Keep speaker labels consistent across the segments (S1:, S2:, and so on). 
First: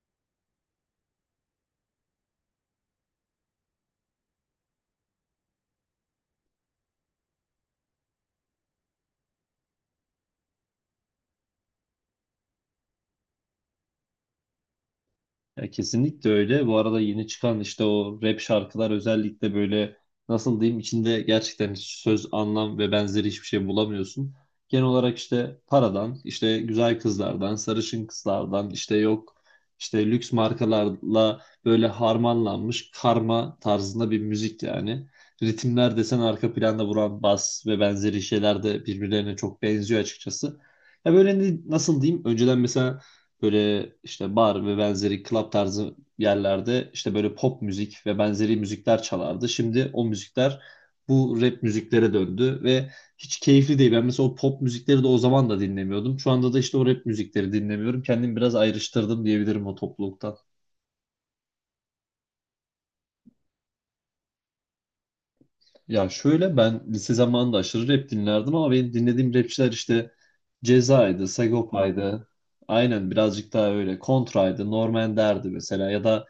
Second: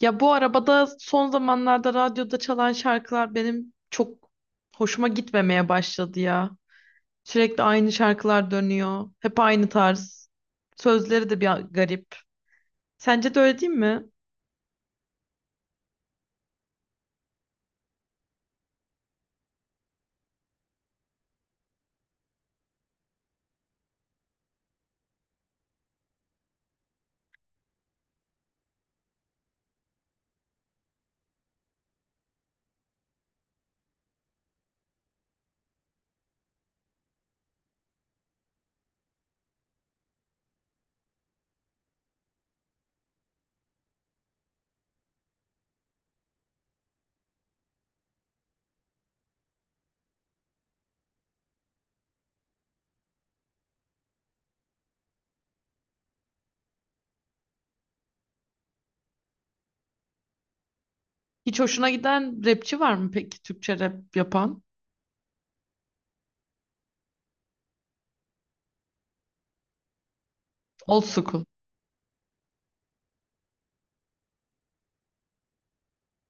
S1: Ya bu arabada son zamanlarda radyoda çalan şarkılar benim çok hoşuma gitmemeye başladı ya. Sürekli aynı şarkılar dönüyor. Hep aynı tarz. Sözleri de bir garip. Sence de öyle değil mi?
S2: Ya kesinlikle öyle. Bu arada yeni çıkan işte o rap şarkılar özellikle böyle nasıl diyeyim içinde gerçekten hiç söz, anlam ve benzeri hiçbir şey bulamıyorsun. Genel olarak işte paradan, işte güzel kızlardan, sarışın kızlardan, işte yok işte lüks markalarla böyle harmanlanmış karma tarzında bir müzik yani. Ritimler desen arka planda vuran bas ve benzeri şeyler de birbirlerine çok benziyor açıkçası. Ya böyle nasıl diyeyim? Önceden mesela böyle işte bar ve benzeri club tarzı yerlerde işte böyle pop müzik ve benzeri müzikler çalardı. Şimdi o müzikler bu rap müziklere döndü ve hiç keyifli değil. Ben mesela o pop müzikleri de o zaman da dinlemiyordum. Şu anda da işte o rap müzikleri dinlemiyorum. Kendimi biraz ayrıştırdım diyebilirim o topluluktan.
S1: Hiç hoşuna giden rapçi var mı peki Türkçe rap yapan?
S2: Ya şöyle ben lise zamanında aşırı rap dinlerdim ama benim dinlediğim rapçiler işte
S1: Old
S2: Ceza'ydı,
S1: school.
S2: Sagopa'ydı. Aynen birazcık daha öyle. Kontra'ydı, Norm Ender'di mesela ya da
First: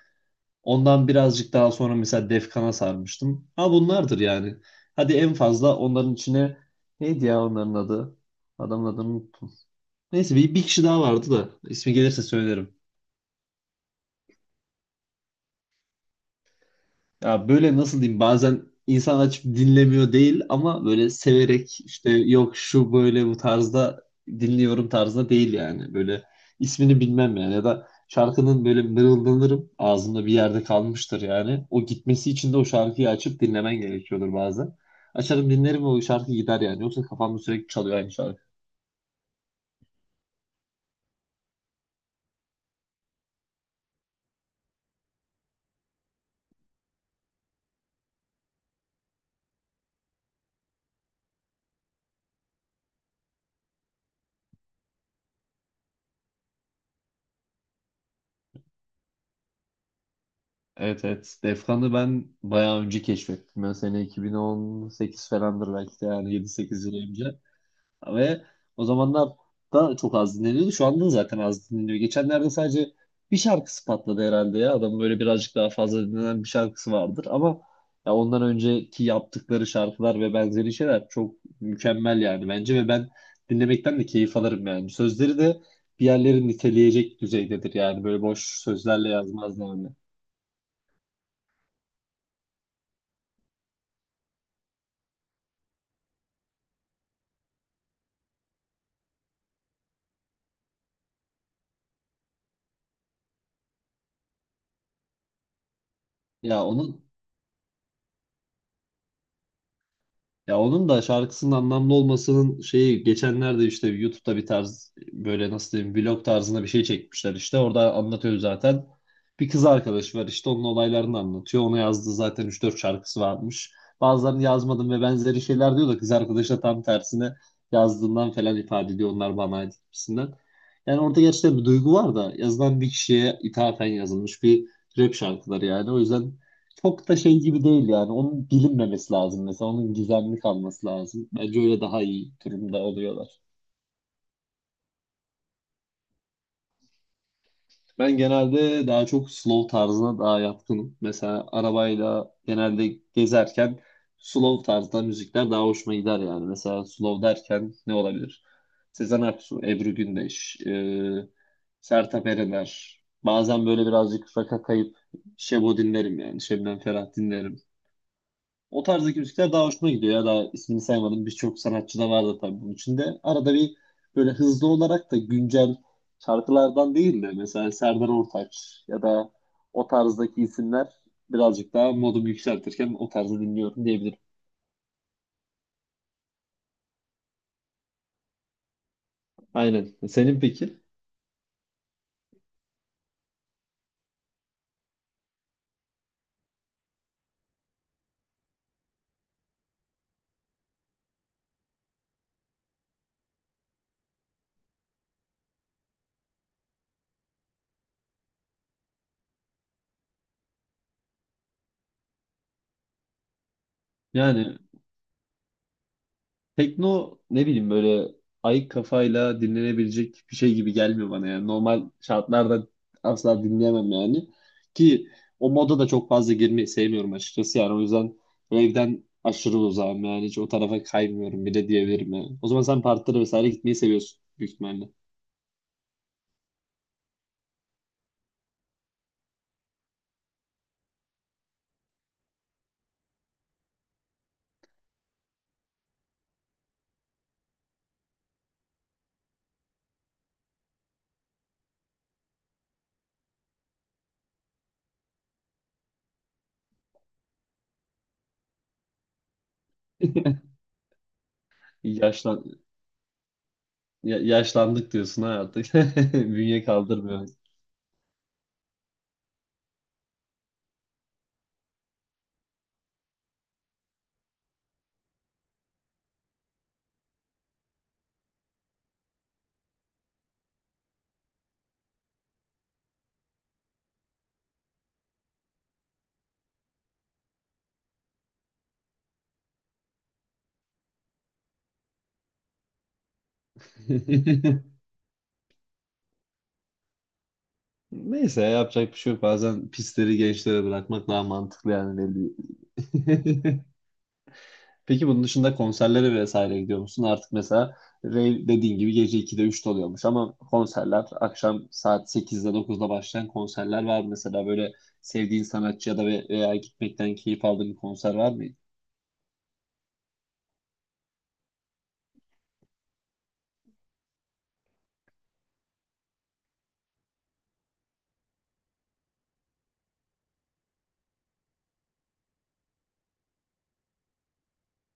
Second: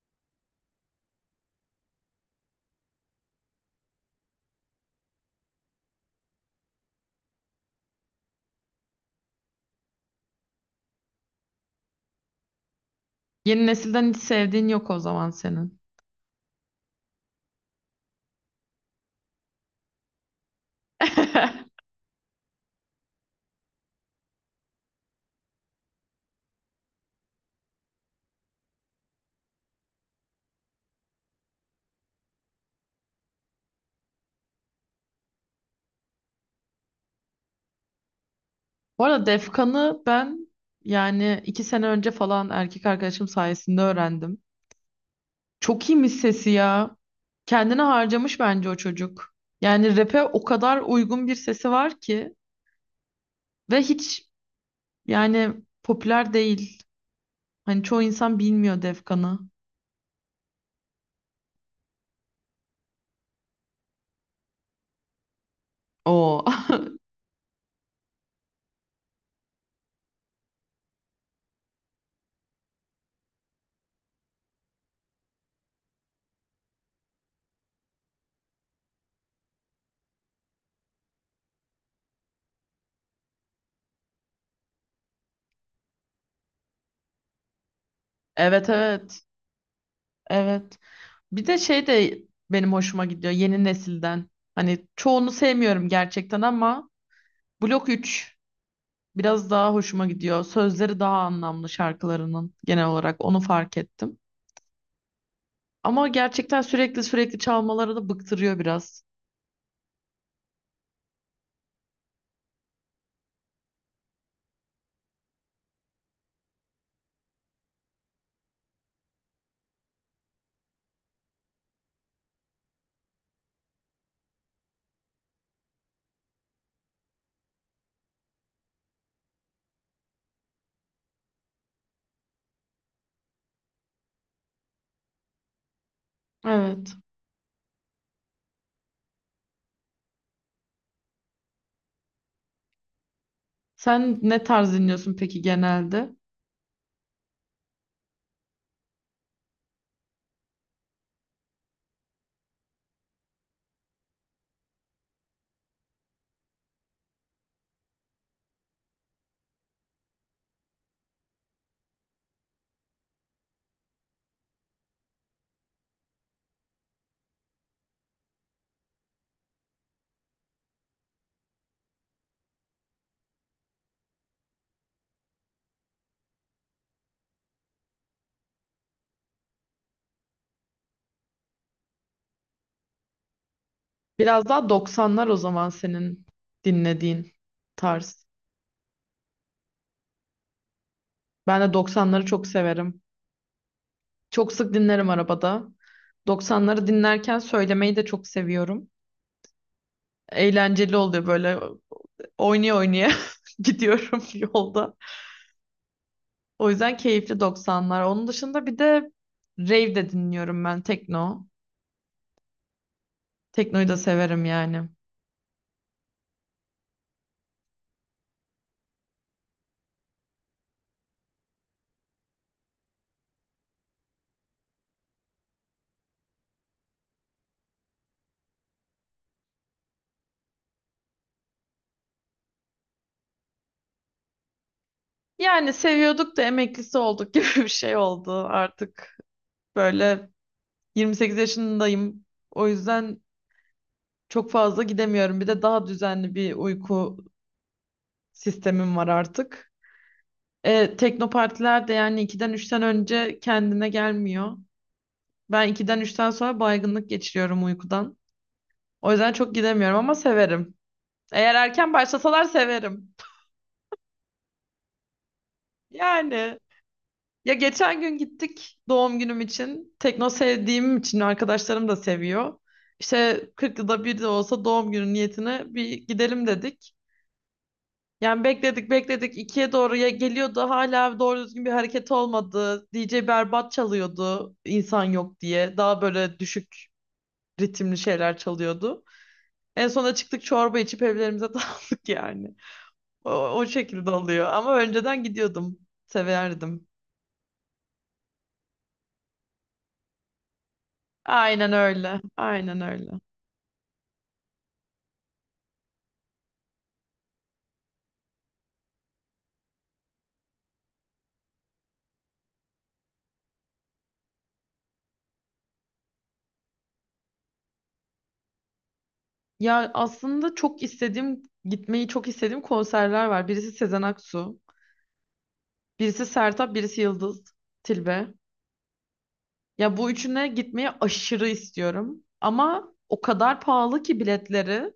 S2: ondan birazcık daha sonra mesela Defkan'a sarmıştım. Ha bunlardır yani. Hadi en fazla onların içine neydi ya onların adı? Adamın adını unuttum. Neyse bir kişi daha vardı da ismi gelirse söylerim.
S1: Yeni nesilden hiç sevdiğin yok o zaman senin.
S2: Ya böyle nasıl diyeyim bazen insan açıp dinlemiyor değil ama böyle severek işte yok şu böyle bu tarzda dinliyorum tarzda değil yani. Böyle ismini bilmem yani ya da şarkının böyle mırıldanırım ağzımda bir yerde kalmıştır yani. O gitmesi için de o şarkıyı açıp dinlemen gerekiyordur bazen. Açarım dinlerim ve o şarkı gider yani. Yoksa kafamda sürekli çalıyor aynı şarkı.
S1: Bu arada Defkan'ı ben iki sene önce falan erkek arkadaşım sayesinde öğrendim. Çok iyiymiş sesi ya. Kendini harcamış bence o çocuk. Yani rap'e o kadar uygun bir sesi var ki ve hiç yani popüler değil. Hani çoğu insan bilmiyor Defkan'ı.
S2: Evet, evet. Defkan'ı ben bayağı önce keşfettim. Ben sene 2018 falandır belki de yani
S1: Oo.
S2: 7-8 yıl önce. Ve o zamanlar da çok az dinleniyordu. Şu anda da zaten az dinleniyor. Geçenlerde sadece bir şarkısı patladı herhalde ya. Adamın böyle birazcık daha fazla dinlenen bir şarkısı vardır. Ama ya ondan önceki yaptıkları şarkılar ve benzeri şeyler çok mükemmel yani bence. Ve ben dinlemekten de keyif alırım yani. Sözleri de bir yerleri niteleyecek düzeydedir yani. Böyle boş
S1: Evet,
S2: sözlerle
S1: evet.
S2: yazmaz yani.
S1: Evet. Bir de benim hoşuma gidiyor yeni nesilden. Hani çoğunu sevmiyorum gerçekten ama Blok 3 biraz daha hoşuma gidiyor. Sözleri daha anlamlı şarkılarının, genel olarak onu fark ettim. Ama gerçekten
S2: Ya
S1: sürekli
S2: onun
S1: sürekli çalmaları da bıktırıyor biraz.
S2: Ya onun da şarkısının anlamlı olmasının şeyi geçenlerde işte YouTube'da bir tarz böyle nasıl diyeyim vlog tarzında bir şey çekmişler işte orada anlatıyor zaten. Bir kız arkadaşı var işte onun olaylarını anlatıyor. Ona yazdığı zaten 3-4 şarkısı varmış. Bazılarını yazmadım ve benzeri şeyler diyor da kız arkadaşı da tam tersine yazdığından falan ifade ediyor onlar bana ait gibisinden. Yani orada gerçekten bir duygu var da yazılan bir kişiye ithafen yazılmış bir rap şarkıları yani. O yüzden
S1: Evet.
S2: çok da şey gibi değil yani. Onun bilinmemesi lazım mesela. Onun gizemli kalması lazım. Bence öyle daha iyi durumda oluyorlar.
S1: Sen ne tarz dinliyorsun peki genelde?
S2: Ben genelde daha çok slow tarzına daha yatkınım. Mesela arabayla genelde gezerken slow tarzda müzikler daha hoşuma gider yani. Mesela slow derken ne olabilir? Sezen Aksu, Ebru Gündeş, Sertab Erener. Bazen böyle birazcık rock'a kayıp Şebo dinlerim yani. Şebnem Ferah dinlerim. O tarzdaki müzikler daha hoşuma gidiyor ya. Daha ismini saymadım. Birçok sanatçı da vardı tabii bunun içinde. Arada bir böyle hızlı olarak da güncel şarkılardan değil de mesela Serdar Ortaç ya da o tarzdaki isimler birazcık daha modumu yükseltirken o tarzı dinliyorum diyebilirim.
S1: Biraz daha doksanlar o zaman senin dinlediğin tarz.
S2: Aynen. Senin peki?
S1: Ben de doksanları çok severim. Çok sık dinlerim arabada. Doksanları dinlerken söylemeyi de çok seviyorum. Eğlenceli oluyor, böyle oynaya oynaya gidiyorum yolda. O yüzden keyifli doksanlar. Onun dışında bir de rave de dinliyorum, ben tekno. Teknoyu da severim
S2: Yani
S1: yani.
S2: tekno ne bileyim böyle ayık kafayla dinlenebilecek bir şey gibi gelmiyor bana yani. Normal şartlarda asla dinleyemem yani. Ki o moda da çok fazla girmeyi sevmiyorum açıkçası yani. O yüzden evden aşırı uzağım yani. Hiç o tarafa kaymıyorum bile diyebilirim yani. O zaman sen partilere vesaire gitmeyi seviyorsun büyük ihtimalle.
S1: Yani seviyorduk da emeklisi olduk gibi bir şey oldu artık. Böyle 28 yaşındayım. O yüzden çok fazla gidemiyorum. Bir de daha düzenli bir uyku sistemim var artık. Tekno partiler de yani 2'den 3'ten önce kendine gelmiyor. Ben 2'den üçten sonra baygınlık geçiriyorum uykudan. O yüzden çok gidemiyorum ama severim. Eğer erken başlasalar
S2: Yaşlan
S1: severim.
S2: yaşlandık diyorsun ha artık.
S1: Yani
S2: Bünye kaldırmıyor.
S1: geçen gün gittik doğum günüm için. Tekno sevdiğim için arkadaşlarım da seviyor. İşte 40 yılda bir de olsa doğum günü niyetine bir gidelim dedik. Yani bekledik, bekledik ikiye doğru, ya geliyordu hala doğru düzgün bir hareket olmadı. DJ berbat çalıyordu insan yok diye. Daha böyle düşük ritimli şeyler çalıyordu. En sonunda çıktık, çorba içip evlerimize dağıldık yani. O şekilde oluyor ama önceden gidiyordum. Severdim.
S2: Neyse yapacak bir şey yok. Bazen pisleri gençlere bırakmak daha mantıklı
S1: Aynen
S2: yani
S1: öyle. Aynen öyle.
S2: belli. Peki bunun dışında konserlere vesaire gidiyor musun? Artık mesela rave dediğin gibi gece 2'de üçte oluyormuş ama konserler akşam saat 8'de 9'da başlayan konserler var mı? Mesela böyle sevdiğin sanatçı ya da veya gitmekten keyif aldığın bir konser var mı?
S1: Ya aslında çok istediğim, gitmeyi çok istediğim konserler var. Birisi Sezen Aksu, birisi Sertab, birisi Yıldız Tilbe. Ya bu üçüne gitmeyi aşırı istiyorum. Ama o kadar pahalı ki biletleri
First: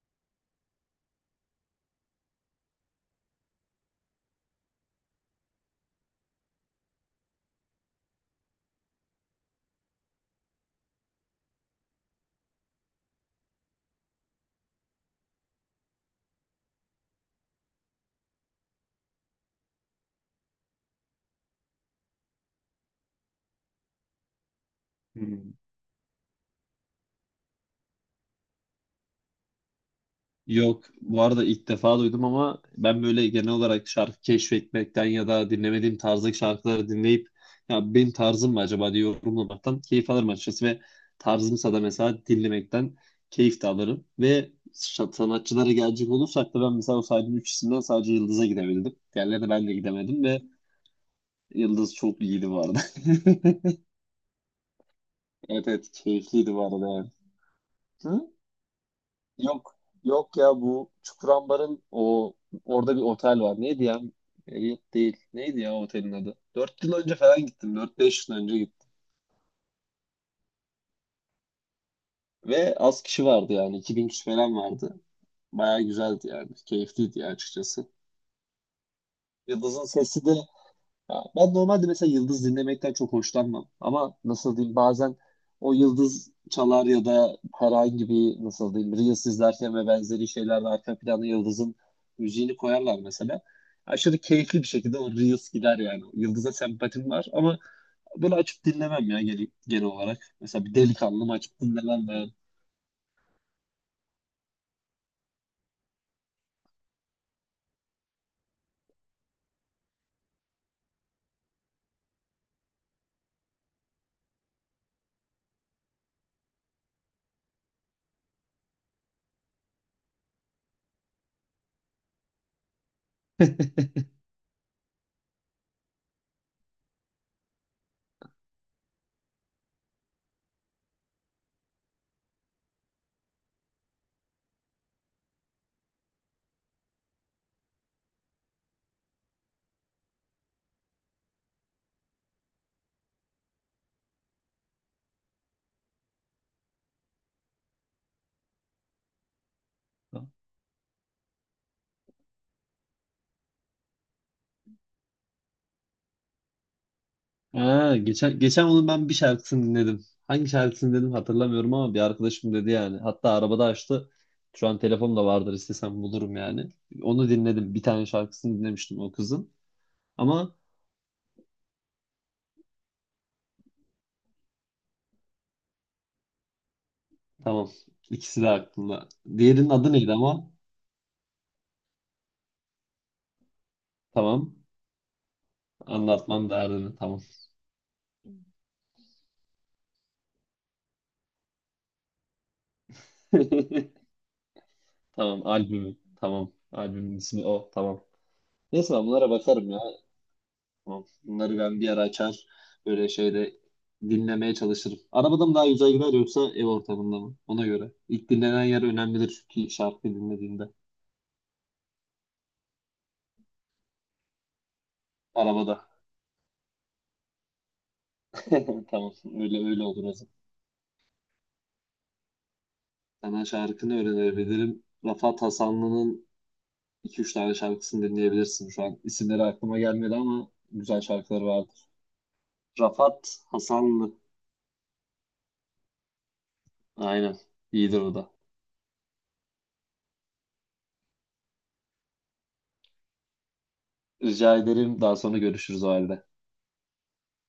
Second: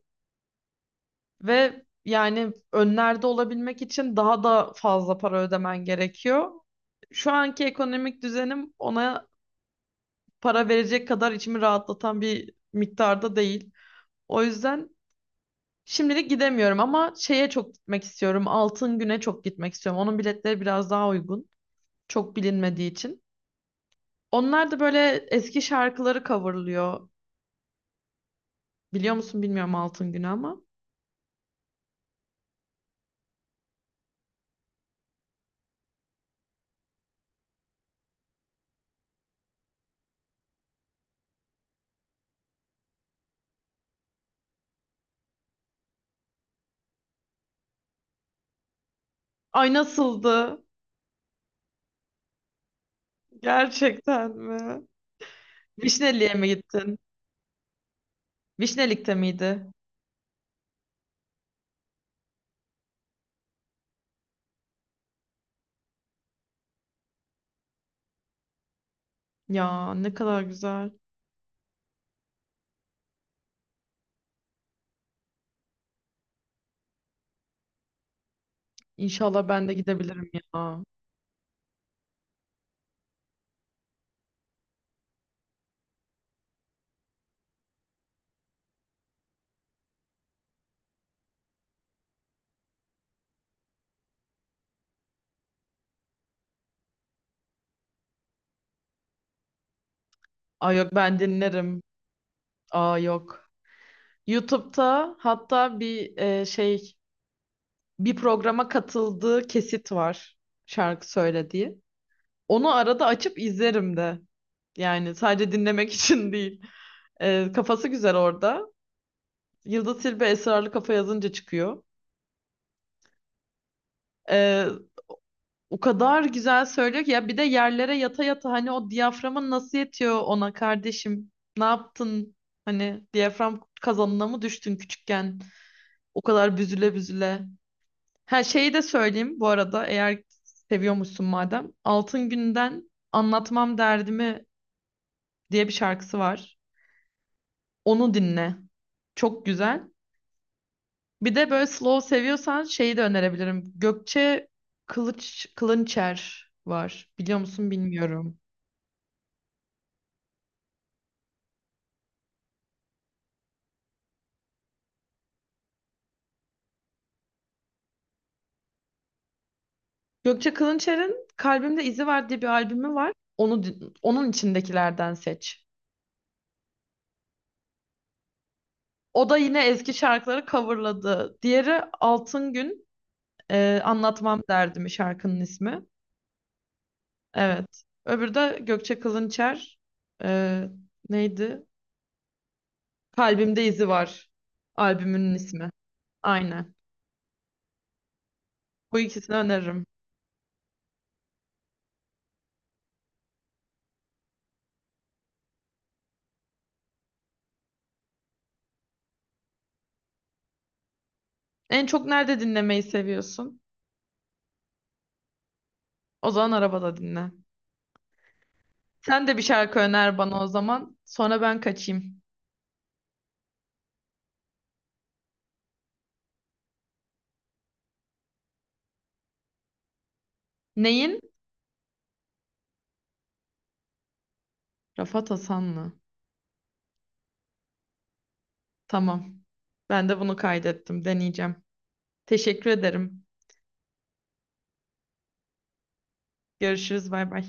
S1: ve önlerde olabilmek için daha da fazla para ödemen gerekiyor. Şu anki ekonomik düzenim, ona para verecek kadar içimi rahatlatan bir miktarda değil. O yüzden şimdilik gidemiyorum, ama şeye çok gitmek istiyorum. Altın Gün'e çok gitmek istiyorum. Onun biletleri biraz daha uygun. Çok bilinmediği için. Onlar da böyle
S2: Hmm.
S1: eski şarkıları coverlıyor. Biliyor musun bilmiyorum Altın Gün'ü ama.
S2: Yok, bu arada ilk defa duydum ama ben böyle genel olarak şarkı keşfetmekten ya da dinlemediğim tarzdaki şarkıları dinleyip ya benim tarzım mı acaba diye yorumlamaktan keyif alırım açıkçası ve tarzımsa da mesela dinlemekten keyif de alırım. Ve sanatçılara gelecek olursak da ben mesela o saydığım üç isimden sadece Yıldız'a gidebildim. Diğerlerine ben
S1: Ay,
S2: de gidemedim ve
S1: nasıldı?
S2: Yıldız çok iyiydi bu arada.
S1: Gerçekten mi?
S2: Evet, evet,
S1: Vişneli'ye mi
S2: keyifliydi bu arada
S1: gittin?
S2: yani. Hı?
S1: Vişnelik'te
S2: Yok,
S1: miydi?
S2: yok ya bu Çukurambar'ın o orada bir otel var. Neydi ya? Elliot değil. Neydi ya otelin adı? 4 yıl önce falan gittim. 4-5 yıl önce gittim.
S1: Ya ne kadar güzel.
S2: Ve az kişi vardı yani. 2.000 kişi falan vardı. Bayağı güzeldi yani. Keyifliydi ya açıkçası.
S1: İnşallah ben de
S2: Yıldız'ın sesi
S1: gidebilirim
S2: de,
S1: ya.
S2: ya ben normalde mesela yıldız dinlemekten çok hoşlanmam. Ama nasıl diyeyim bazen o yıldız çalar ya da herhangi bir nasıl diyeyim Reels izlerken ve benzeri şeylerde arka plana yıldızın müziğini koyarlar mesela. Aşırı keyifli bir şekilde o Reels gider yani. Yıldız'a sempatim var ama böyle açıp dinlemem ya genel olarak. Mesela bir
S1: Ay yok, ben
S2: delikanlım açıp
S1: dinlerim.
S2: dinlemem
S1: Aa yok. YouTube'da hatta bir bir programa katıldığı kesit var şarkı söylediği. Onu arada açıp izlerim de. Yani sadece dinlemek için değil. Kafası güzel orada. Yıldız Tilbe Esrarlı Kafa yazınca çıkıyor. E, O kadar güzel söylüyor ki ya, bir de yerlere yata yata, hani o diyaframın nasıl yetiyor ona kardeşim? Ne yaptın? Hani diyafram kazanına mı düştün küçükken? O kadar büzüle büzüle. Ha, şeyi de söyleyeyim bu arada, eğer seviyormuşsun madem. Altın Gün'den Anlatmam Derdimi diye bir şarkısı var. Onu dinle. Çok güzel.
S2: ben.
S1: Bir de böyle slow seviyorsan şeyi de önerebilirim. Gökçe Kılınçer var. Biliyor musun
S2: Ha,
S1: bilmiyorum.
S2: geçen onun ben bir şarkısını dinledim. Hangi şarkısını dedim hatırlamıyorum ama bir arkadaşım dedi yani. Hatta arabada açtı. Şu an telefonumda vardır istesem bulurum yani. Onu dinledim. Bir tane şarkısını dinlemiştim o kızın.
S1: Gökçe
S2: Ama
S1: Kılınçer'in Kalbimde İzi Var diye bir albümü var. Onu onun içindekilerden seç.
S2: tamam. ikisi de aklımda.
S1: O da yine
S2: Diğerinin adı
S1: eski
S2: neydi
S1: şarkıları
S2: ama?
S1: coverladı. Diğeri Altın Gün, Anlatmam
S2: Tamam.
S1: Derdimi şarkının ismi.
S2: Anlatmam derdini. Tamam.
S1: Evet. Öbürü de Gökçe Kılınçer. Ee, neydi? Kalbimde İzi Var. Albümünün
S2: Tamam,
S1: ismi.
S2: albümü. Tamam.
S1: Aynen.
S2: Albümün ismi o. Tamam. Neyse
S1: Bu
S2: ben bunlara
S1: ikisini
S2: bakarım ya.
S1: öneririm.
S2: Tamam. Bunları ben bir ara açar böyle şeyde dinlemeye çalışırım. Arabada mı daha güzel gider yoksa ev ortamında mı? Ona göre. İlk dinlenen yer önemlidir çünkü şarkı dinlediğinde.
S1: En çok nerede dinlemeyi seviyorsun?
S2: Arabada.
S1: O zaman arabada dinle.
S2: Tamam.
S1: Sen de bir
S2: Öyle
S1: şarkı
S2: öyle olur o
S1: öner
S2: zaman.
S1: bana o zaman. Sonra ben kaçayım.
S2: Sana şarkını öğrenebilirim. Rafat Hasanlı'nın 2-3 tane şarkısını dinleyebilirsin şu an. İsimleri aklıma gelmedi ama güzel
S1: Neyin?
S2: şarkıları vardır. Rafat Hasanlı.
S1: Rafat Hasanlı.
S2: Aynen. İyidir o da.
S1: Tamam. Ben de bunu kaydettim. Deneyeceğim. Teşekkür ederim.
S2: Rica ederim. Daha sonra görüşürüz o halde.
S1: Görüşürüz. Bay bay.